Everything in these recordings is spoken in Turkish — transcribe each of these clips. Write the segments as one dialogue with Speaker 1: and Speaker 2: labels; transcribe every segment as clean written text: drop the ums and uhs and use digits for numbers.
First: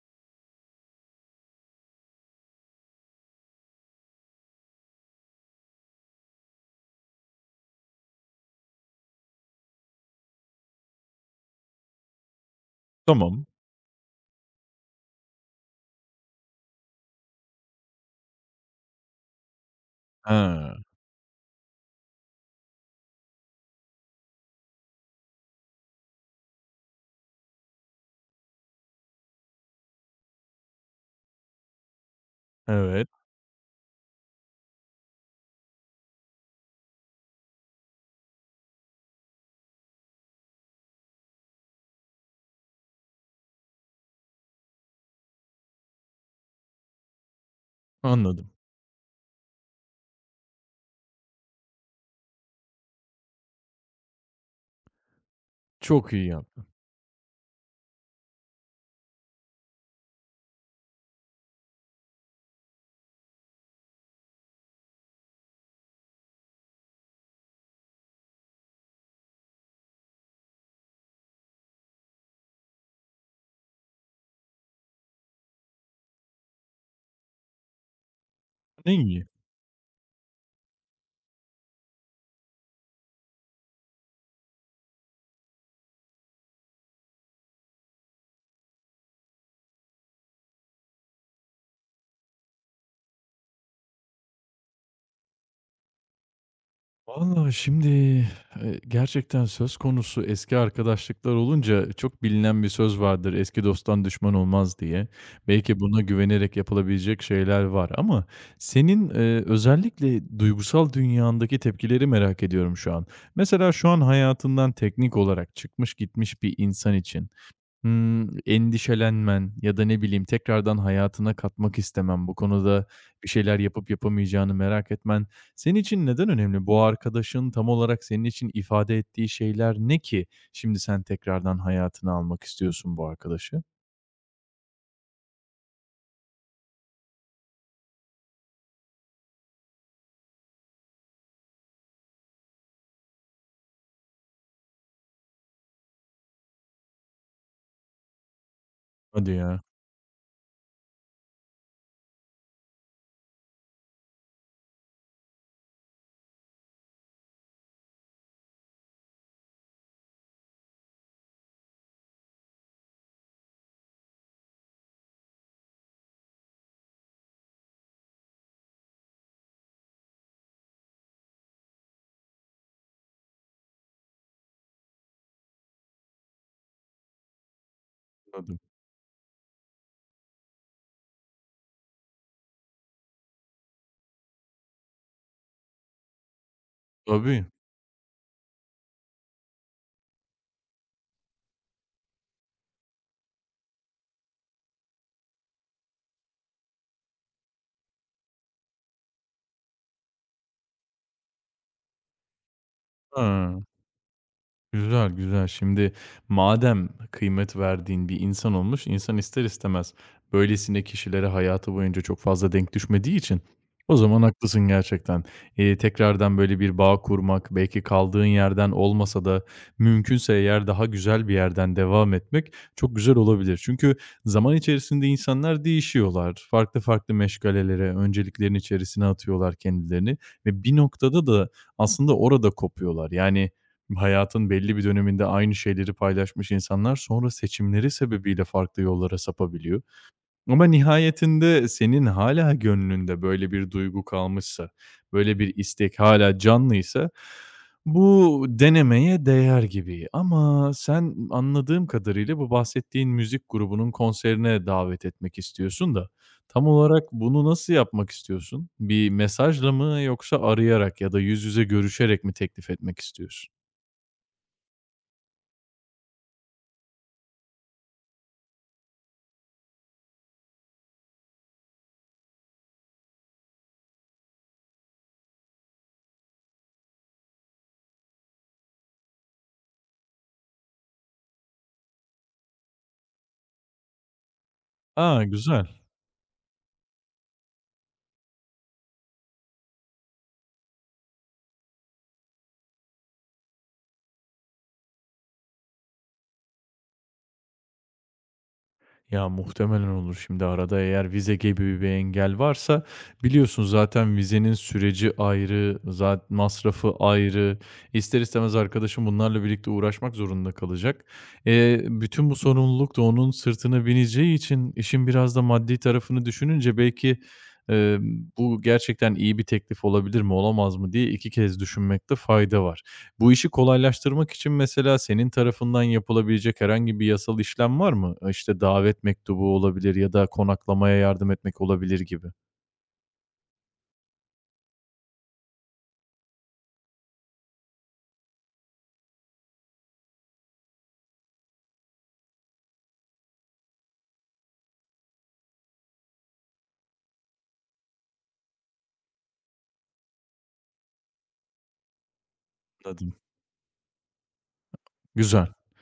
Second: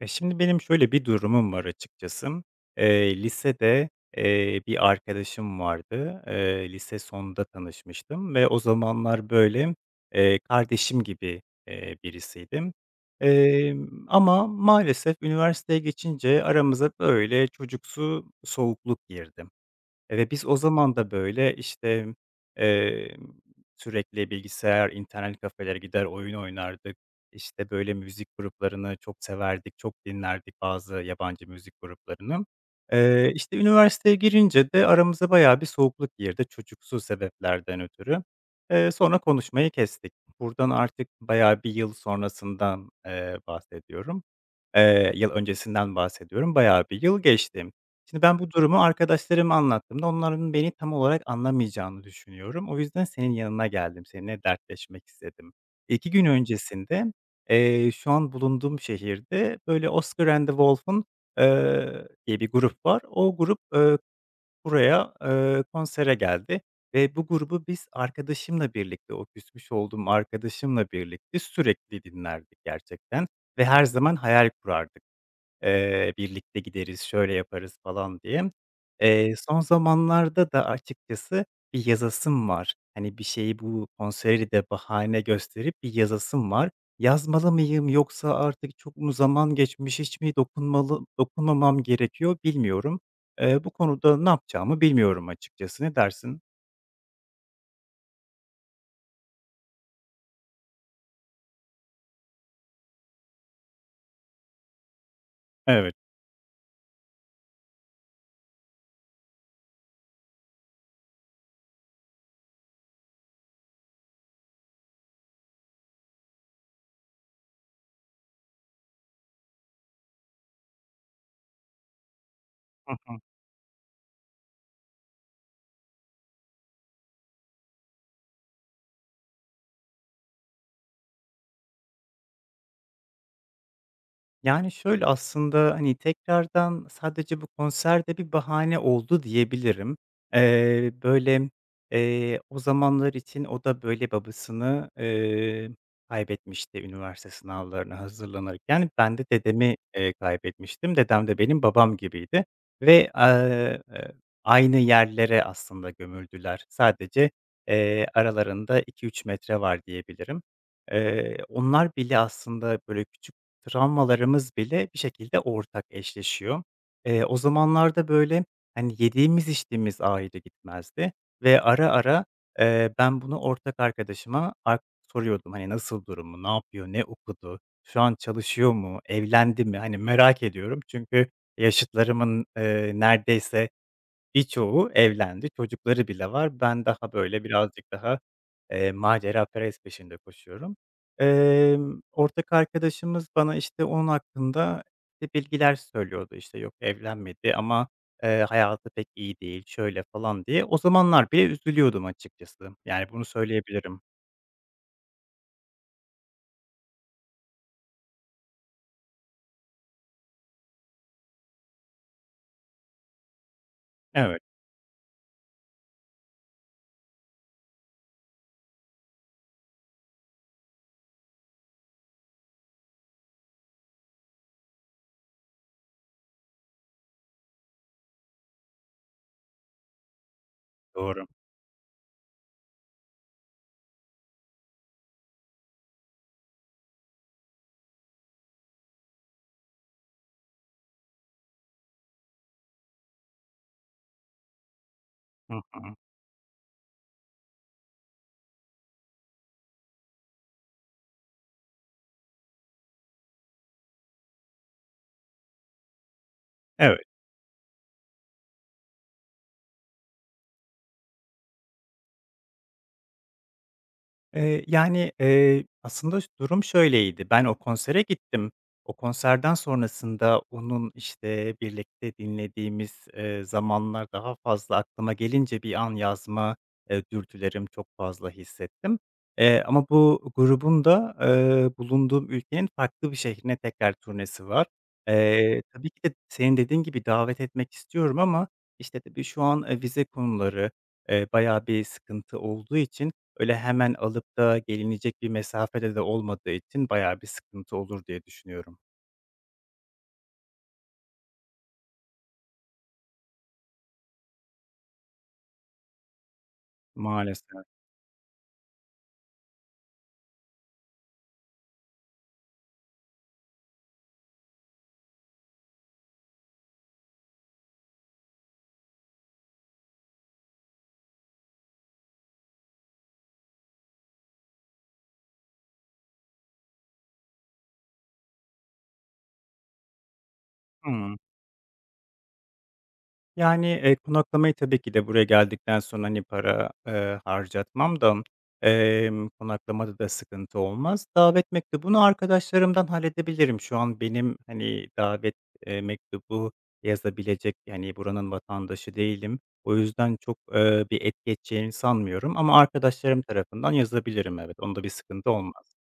Speaker 1: Şimdi benim şöyle bir durumum var açıkçası. Lisede, bir arkadaşım vardı. Lise sonunda tanışmıştım ve o zamanlar, böyle, kardeşim gibi, birisiydi.
Speaker 2: Tamam.
Speaker 1: Ama maalesef üniversiteye geçince aramıza böyle çocuksu soğukluk girdi. Ve biz o
Speaker 2: Ha,
Speaker 1: zaman da, böyle, işte, emm, sürekli bilgisayar, internet kafelere gider, oyun oynardık. İşte, böyle, müzik gruplarını çok severdik, çok dinlerdik bazı yabancı müzik gruplarını.
Speaker 2: evet,
Speaker 1: İşte, üniversiteye girince de aramıza bayağı bir soğukluk girdi çocuksu sebeplerden ötürü. Sonra konuşmayı kestik. Buradan artık bayağı bir yıl sonrasından, bahsediyorum. Yıl öncesinden bahsediyorum, bayağı bir yıl geçti. Şimdi ben bu
Speaker 2: anladım.
Speaker 1: durumu arkadaşlarıma anlattığımda onların beni tam olarak anlamayacağını düşünüyorum. O yüzden senin yanına geldim, seninle dertleşmek istedim. 2
Speaker 2: Çok
Speaker 1: gün
Speaker 2: iyi yaptın.
Speaker 1: öncesinde, şu an bulunduğum şehirde böyle Oscar and the Wolf'un, diye bir grup var. O grup, buraya, konsere geldi ve bu grubu biz arkadaşımla birlikte, o küsmüş olduğum arkadaşımla birlikte sürekli dinlerdik gerçekten ve her zaman hayal kurardık. Birlikte gideriz, şöyle yaparız falan diye.
Speaker 2: Ne iyi.
Speaker 1: Son zamanlarda da açıkçası bir yazasım var. Hani, bir şeyi bu konseri de bahane gösterip bir yazasım var. Yazmalı mıyım yoksa artık çok mu zaman geçmiş, hiç mi dokunmalı dokunmamam gerekiyor bilmiyorum. Bu konuda ne yapacağımı bilmiyorum açıkçası. Ne dersin?
Speaker 2: Valla şimdi, gerçekten söz konusu eski arkadaşlıklar olunca çok bilinen bir söz vardır, "Eski dosttan düşman olmaz." diye. Belki
Speaker 1: Evet.
Speaker 2: buna güvenerek yapılabilecek şeyler var ama senin, özellikle duygusal dünyandaki tepkileri merak ediyorum şu an. Mesela şu an hayatından teknik olarak çıkmış gitmiş bir insan için hımm, endişelenmen ya da ne bileyim tekrardan hayatına katmak istemen, bu konuda bir şeyler yapıp yapamayacağını merak etmen senin için neden önemli? Bu arkadaşın tam olarak senin için ifade ettiği şeyler ne ki şimdi sen tekrardan hayatına almak istiyorsun bu arkadaşı?
Speaker 1: Yani, şöyle aslında, hani, tekrardan sadece bu konserde bir bahane oldu diyebilirim. Böyle, o zamanlar için o da, böyle, babasını, kaybetmişti üniversite sınavlarına hazırlanırken. Yani, ben de
Speaker 2: Hadi ya.
Speaker 1: dedemi, kaybetmiştim. Dedem de benim babam gibiydi ve, aynı yerlere aslında gömüldüler. Sadece, aralarında iki üç metre var diyebilirim. Onlar bile aslında, böyle, küçük travmalarımız bile bir şekilde ortak eşleşiyor. O zamanlarda, böyle, hani, yediğimiz içtiğimiz ayrı gitmezdi ve ara ara, ben bunu ortak arkadaşıma soruyordum. Hani, nasıl durumu, ne yapıyor, ne okudu, şu an
Speaker 2: Anladım.
Speaker 1: çalışıyor mu, evlendi mi? Hani, merak ediyorum çünkü yaşıtlarımın, neredeyse birçoğu evlendi, çocukları bile var. Ben daha böyle
Speaker 2: Tabii.
Speaker 1: birazcık daha, maceraperest peşinde koşuyorum. Ortak arkadaşımız bana, işte, onun hakkında, işte, bilgiler söylüyordu. İşte, yok evlenmedi ama, hayatı pek iyi değil, şöyle falan diye. O zamanlar bile üzülüyordum açıkçası. Yani bunu
Speaker 2: He.
Speaker 1: söyleyebilirim.
Speaker 2: Güzel, güzel. Şimdi madem kıymet verdiğin bir insan olmuş, insan ister istemez böylesine kişilere hayatı boyunca çok fazla denk düşmediği için o zaman
Speaker 1: Evet,
Speaker 2: haklısın gerçekten. Tekrardan böyle bir bağ kurmak, belki kaldığın yerden olmasa da mümkünse eğer daha güzel bir yerden devam etmek çok güzel olabilir. Çünkü zaman içerisinde insanlar değişiyorlar. Farklı farklı meşgalelere, önceliklerin içerisine atıyorlar kendilerini ve bir
Speaker 1: doğru.
Speaker 2: noktada da aslında orada kopuyorlar. Yani hayatın belli bir döneminde aynı şeyleri paylaşmış insanlar sonra seçimleri sebebiyle farklı yollara sapabiliyor. Ama nihayetinde senin hala gönlünde böyle bir duygu kalmışsa, böyle
Speaker 1: Hı
Speaker 2: bir
Speaker 1: hı.
Speaker 2: istek hâlâ canlıysa bu denemeye değer gibi. Ama sen anladığım kadarıyla bu bahsettiğin müzik grubunun konserine davet etmek istiyorsun da tam
Speaker 1: Evet.
Speaker 2: olarak bunu nasıl yapmak istiyorsun? Bir mesajla mı yoksa arayarak ya da yüz yüze görüşerek mi teklif etmek istiyorsun?
Speaker 1: Yani, aslında durum şöyleydi: Ben o konsere gittim. O konserden sonrasında onun, işte, birlikte dinlediğimiz, zamanlar daha fazla aklıma gelince bir an yazma, dürtülerim çok fazla hissettim. Ama bu grubun da, bulunduğum ülkenin farklı bir şehrine tekrar turnesi var.
Speaker 2: A! Güzel.
Speaker 1: Tabii ki de senin dediğin gibi davet etmek istiyorum ama, işte, tabii şu an, vize konuları, bayağı bir sıkıntı olduğu için öyle hemen alıp da gelinecek bir mesafede de olmadığı için bayağı bir sıkıntı olur diye düşünüyorum.
Speaker 2: Ya, muhtemelen olur. Şimdi arada eğer vize gibi bir engel varsa biliyorsun zaten vizenin süreci ayrı, zat masrafı ayrı.
Speaker 1: Maalesef.
Speaker 2: İster istemez arkadaşın bunlarla birlikte uğraşmak zorunda kalacak. Bütün bu sorumluluk da onun sırtına bineceği için işin biraz da maddi tarafını düşününce belki, bu gerçekten iyi bir teklif olabilir mi, olamaz mı diye 2 kez düşünmekte fayda var. Bu işi kolaylaştırmak için mesela senin tarafından yapılabilecek herhangi bir yasal işlem var mı? E, İşte davet mektubu olabilir ya da konaklamaya
Speaker 1: Hımm.
Speaker 2: yardım etmek olabilir gibi.
Speaker 1: Yani, konaklamayı tabii ki de buraya geldikten sonra, hani, para, harcatmam da, konaklamada da sıkıntı olmaz. Davet mektubunu arkadaşlarımdan halledebilirim. Şu an benim, hani, davet, mektubu yazabilecek, yani, buranın vatandaşı değilim. O yüzden çok, bir etki edeceğini sanmıyorum ama
Speaker 2: Anladım.
Speaker 1: arkadaşlarım tarafından yazabilirim, evet. Onda bir sıkıntı
Speaker 2: Güzel.
Speaker 1: olmaz.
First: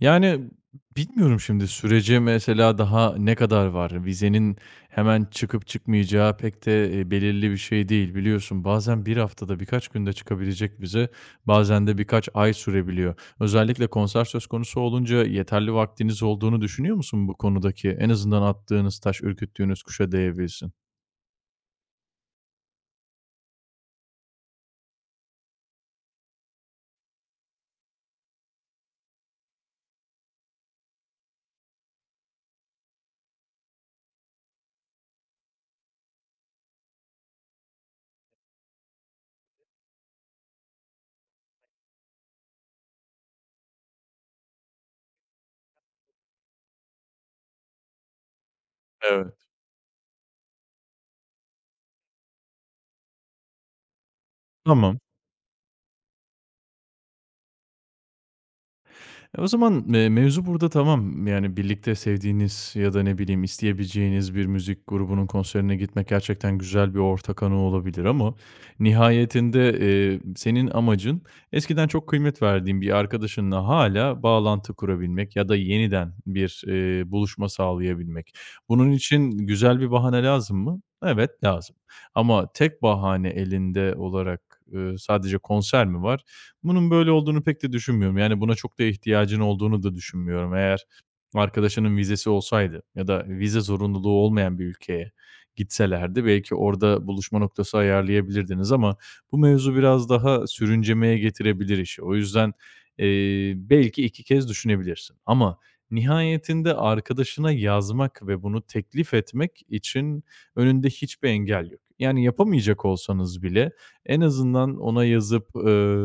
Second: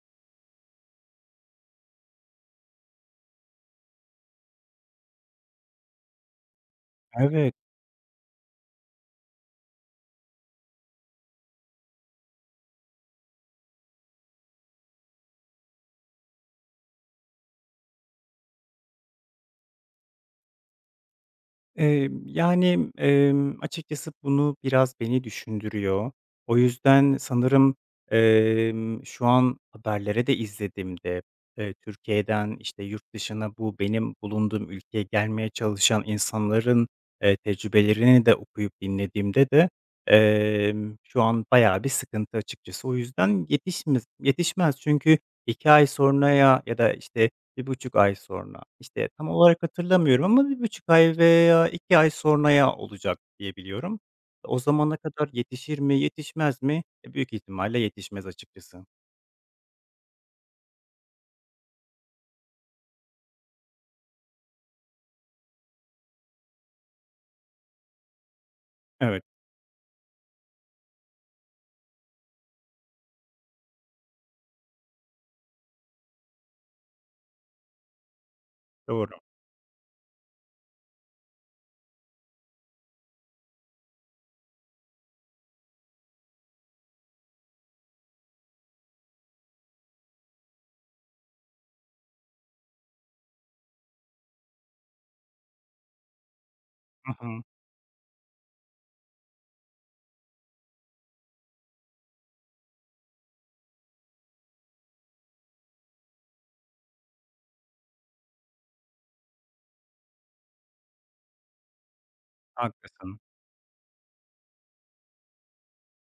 Speaker 2: Yani, bilmiyorum şimdi sürece mesela daha ne kadar var? Vizenin hemen çıkıp çıkmayacağı pek de, belirli
Speaker 1: Evet,
Speaker 2: bir şey değil. Biliyorsun bazen bir haftada, birkaç günde çıkabilecek vize, bazen de birkaç ay sürebiliyor. Özellikle konser söz konusu olunca yeterli vaktiniz olduğunu düşünüyor musun bu konudaki? En azından attığınız taş ürküttüğünüz kuşa değebilsin.
Speaker 1: yani, açıkçası bunu biraz beni düşündürüyor. O yüzden sanırım, şu an haberlere de izlediğimde, Türkiye'den, işte, yurt dışına bu benim bulunduğum ülkeye gelmeye çalışan insanların, tecrübelerini de okuyup dinlediğimde de, şu an bayağı bir sıkıntı açıkçası. O yüzden yetişmez, yetişmez çünkü 2 ay sonraya ya da, işte bir buçuk ay sonra, işte, tam
Speaker 2: Evet.
Speaker 1: olarak hatırlamıyorum ama bir buçuk ay veya 2 ay sonraya olacak diye biliyorum. O zamana
Speaker 2: Tamam.
Speaker 1: kadar yetişir mi, yetişmez mi? E, büyük ihtimalle yetişmez açıkçası.
Speaker 2: E, o zaman, mevzu burada tamam. Yani birlikte sevdiğiniz ya da ne bileyim isteyebileceğiniz bir müzik grubunun konserine gitmek gerçekten güzel bir ortak anı olabilir ama
Speaker 1: Evet,
Speaker 2: nihayetinde, senin amacın eskiden çok kıymet verdiğin bir arkadaşınla hala bağlantı kurabilmek ya da yeniden bir, buluşma sağlayabilmek. Bunun
Speaker 1: doğru.
Speaker 2: için güzel bir bahane lazım mı? Evet, lazım. Ama tek bahane elinde olarak, sadece konser mi var? Bunun böyle olduğunu pek de düşünmüyorum. Yani, buna çok da ihtiyacın olduğunu da düşünmüyorum. Eğer arkadaşının vizesi olsaydı ya da vize zorunluluğu olmayan bir ülkeye gitselerdi belki orada
Speaker 1: Hı
Speaker 2: buluşma
Speaker 1: hı.
Speaker 2: noktası ayarlayabilirdiniz ama bu mevzu biraz daha sürüncemeye getirebilir işi. O yüzden, belki 2 kez düşünebilirsin ama nihayetinde arkadaşına yazmak ve bunu teklif etmek için önünde hiçbir engel yok. Yani, yapamayacak
Speaker 1: Haklısın.
Speaker 2: olsanız bile en azından ona yazıp,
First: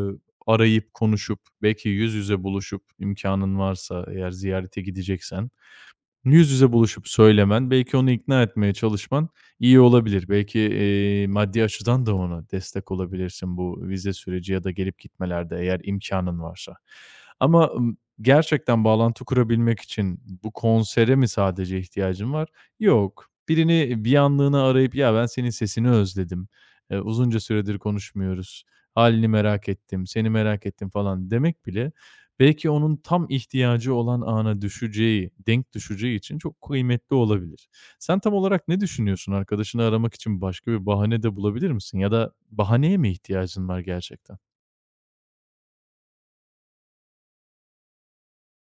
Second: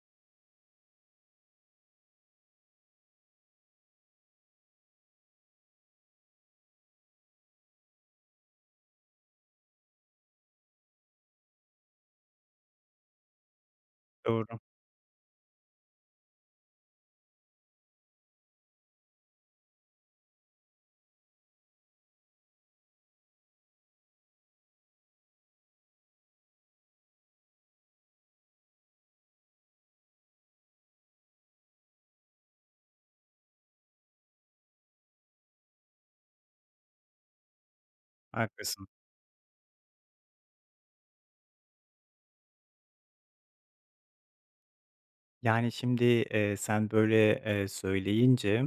Speaker 2: arayıp konuşup belki yüz yüze buluşup imkanın varsa eğer ziyarete gideceksen, yüz yüze buluşup söylemen, belki onu ikna etmeye çalışman iyi olabilir. Belki, maddi açıdan da ona destek olabilirsin bu vize süreci
Speaker 1: Doğru,
Speaker 2: ya da gelip gitmelerde eğer imkanın varsa. Ama, gerçekten bağlantı kurabilmek için bu konsere mi sadece ihtiyacın var? Yok. Birini bir anlığına arayıp "Ya, ben senin sesini özledim, uzunca süredir konuşmuyoruz, halini merak ettim, seni merak ettim." falan demek bile belki onun tam ihtiyacı olan ana düşeceği, denk düşeceği için çok kıymetli olabilir. Sen tam olarak ne
Speaker 1: haklısın.
Speaker 2: düşünüyorsun? Arkadaşını aramak için başka bir bahane de bulabilir misin ya da bahaneye mi ihtiyacın var gerçekten?
Speaker 1: Yani, şimdi, sen böyle, söyleyince,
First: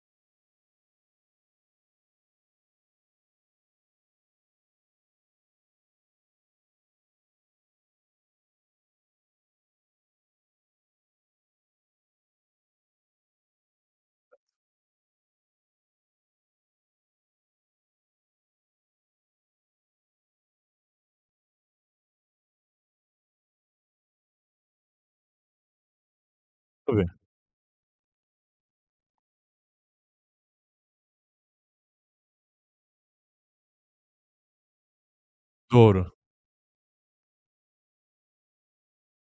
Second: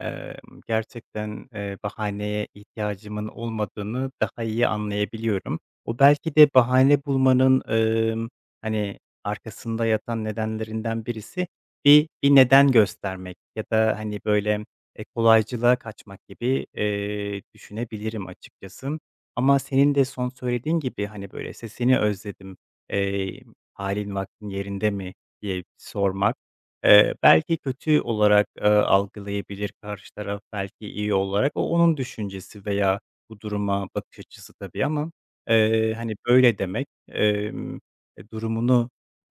Speaker 1: gerçekten, bahaneye ihtiyacımın olmadığını daha iyi anlayabiliyorum. O belki de bahane bulmanın, hani, arkasında yatan nedenlerinden birisi bir neden göstermek ya da, hani, böyle, kolaycılığa kaçmak gibi, düşünebilirim açıkçası. Ama senin de son söylediğin gibi, hani, böyle, "Sesini özledim, eee, hâlin vaktin yerinde mi?" diye sormak,
Speaker 2: Tabii,
Speaker 1: belki kötü olarak, algılayabilir karşı taraf, belki iyi olarak. O onun düşüncesi veya bu duruma bakış açısı tabii ama,
Speaker 2: doğru.
Speaker 1: hani, böyle demek, durumunu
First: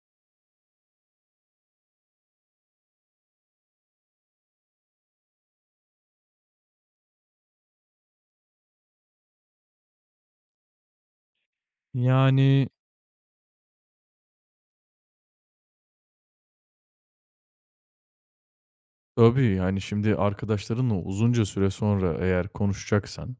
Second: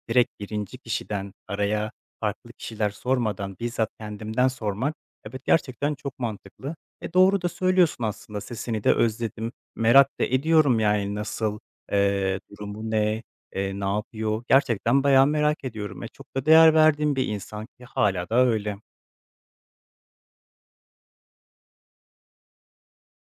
Speaker 1: direkt birinci kişiden araya farklı kişiler sormadan bizzat kendimden sormak, evet, gerçekten çok mantıklı. E, doğru da söylüyorsun aslında, sesini de özledim, merak da ediyorum, yani, nasıl,
Speaker 2: Yani,
Speaker 1: durumu ne? Ne yapıyor? Gerçekten bayağı merak ediyorum. E, çok da değer verdiğim bir insan ki hala da öyle.
Speaker 2: tabii, yani, şimdi arkadaşlarınla uzunca süre sonra eğer konuşacaksan,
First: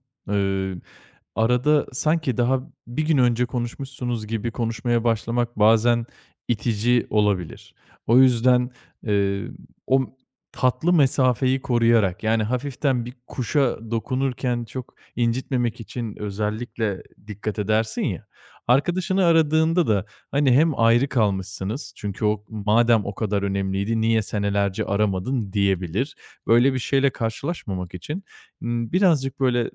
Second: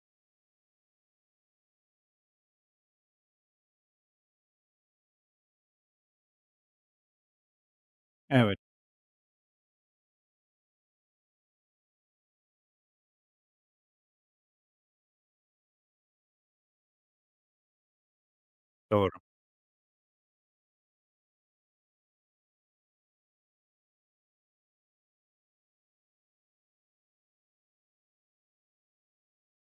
Speaker 2: arada sanki daha bir gün önce konuşmuşsunuz gibi konuşmaya başlamak bazen itici olabilir. O
Speaker 1: Evet,
Speaker 2: yüzden, eee, o tatlı mesafeyi koruyarak, yani, hafiften bir kuşa dokunurken çok incitmemek için özellikle dikkat edersin ya,
Speaker 1: doğru.
Speaker 2: arkadaşını aradığında da, hani, hem ayrı kalmışsınız çünkü o madem o kadar önemliydi niye senelerce aramadın diyebilir. Böyle bir şeyle karşılaşmamak için, birazcık böyle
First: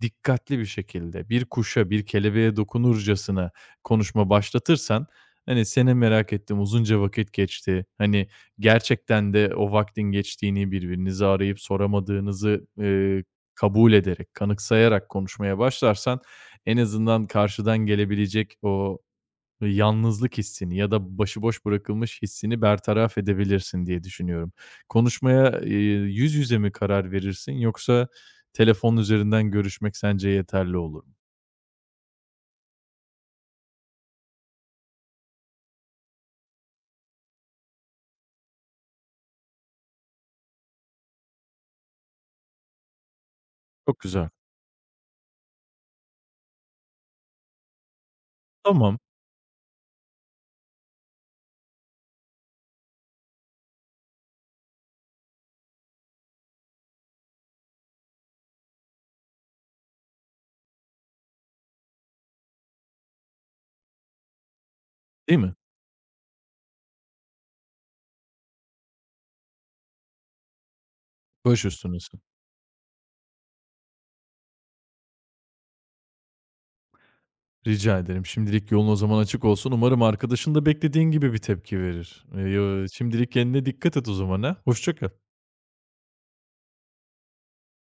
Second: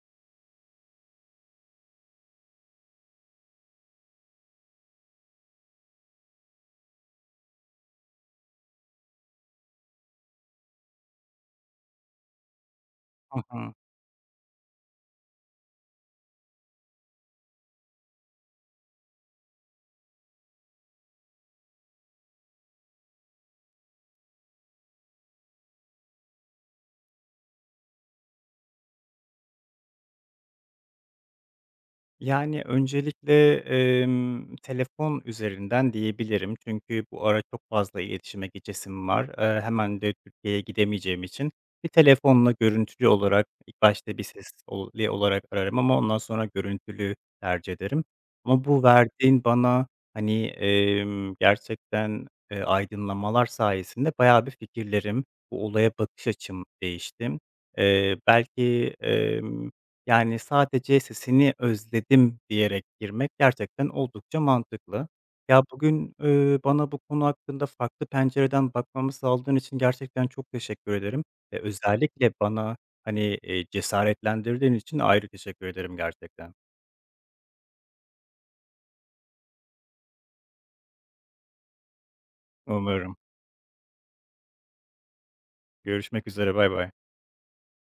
Speaker 2: dikkatli bir şekilde bir kuşa, bir kelebeğe dokunurcasına konuşma başlatırsan, hani, seni merak ettim uzunca vakit geçti, hani, gerçekten de o vaktin geçtiğini, birbirinizi arayıp soramadığınızı,
Speaker 1: Hı hı.
Speaker 2: kabul ederek, kanıksayarak konuşmaya başlarsan en azından karşıdan gelebilecek o ve yalnızlık hissini ya da başıboş bırakılmış hissini bertaraf edebilirsin diye düşünüyorum. Konuşmaya, yüz yüze mi karar verirsin yoksa telefon üzerinden görüşmek sence yeterli olur mu?
Speaker 1: Yani, öncelikle, telefon üzerinden diyebilirim. Çünkü bu ara çok fazla iletişime geçesim var. Hemen de Türkiye'ye gidemeyeceğim için bir telefonla görüntülü olarak ilk
Speaker 2: Çok
Speaker 1: başta bir
Speaker 2: güzel.
Speaker 1: sesli olarak ararım ama ondan sonra görüntülü tercih ederim. Ama bu
Speaker 2: Tamam,
Speaker 1: verdiğin bana, hani, gerçekten, aydınlamalar sayesinde bayağı bir fikirlerim, bu olaya bakış açım değişti. Belki, yani, sadece sesini özledim diyerek girmek gerçekten oldukça mantıklı.
Speaker 2: değil mi?
Speaker 1: Ya, bugün, bana bu konu hakkında farklı pencereden bakmamı sağladığın için gerçekten çok teşekkür ederim ve
Speaker 2: Baş üstünesin.
Speaker 1: özellikle bana, hani, cesaretlendirdiğin için ayrı teşekkür ederim gerçekten.
Speaker 2: Rica ederim. Şimdilik yolun o zaman açık olsun. Umarım arkadaşın da beklediğin gibi bir tepki verir. Yo
Speaker 1: Umarım.
Speaker 2: şimdilik kendine dikkat et o zaman ha. Hoşça kal.
Speaker 1: Görüşmek üzere, baybay.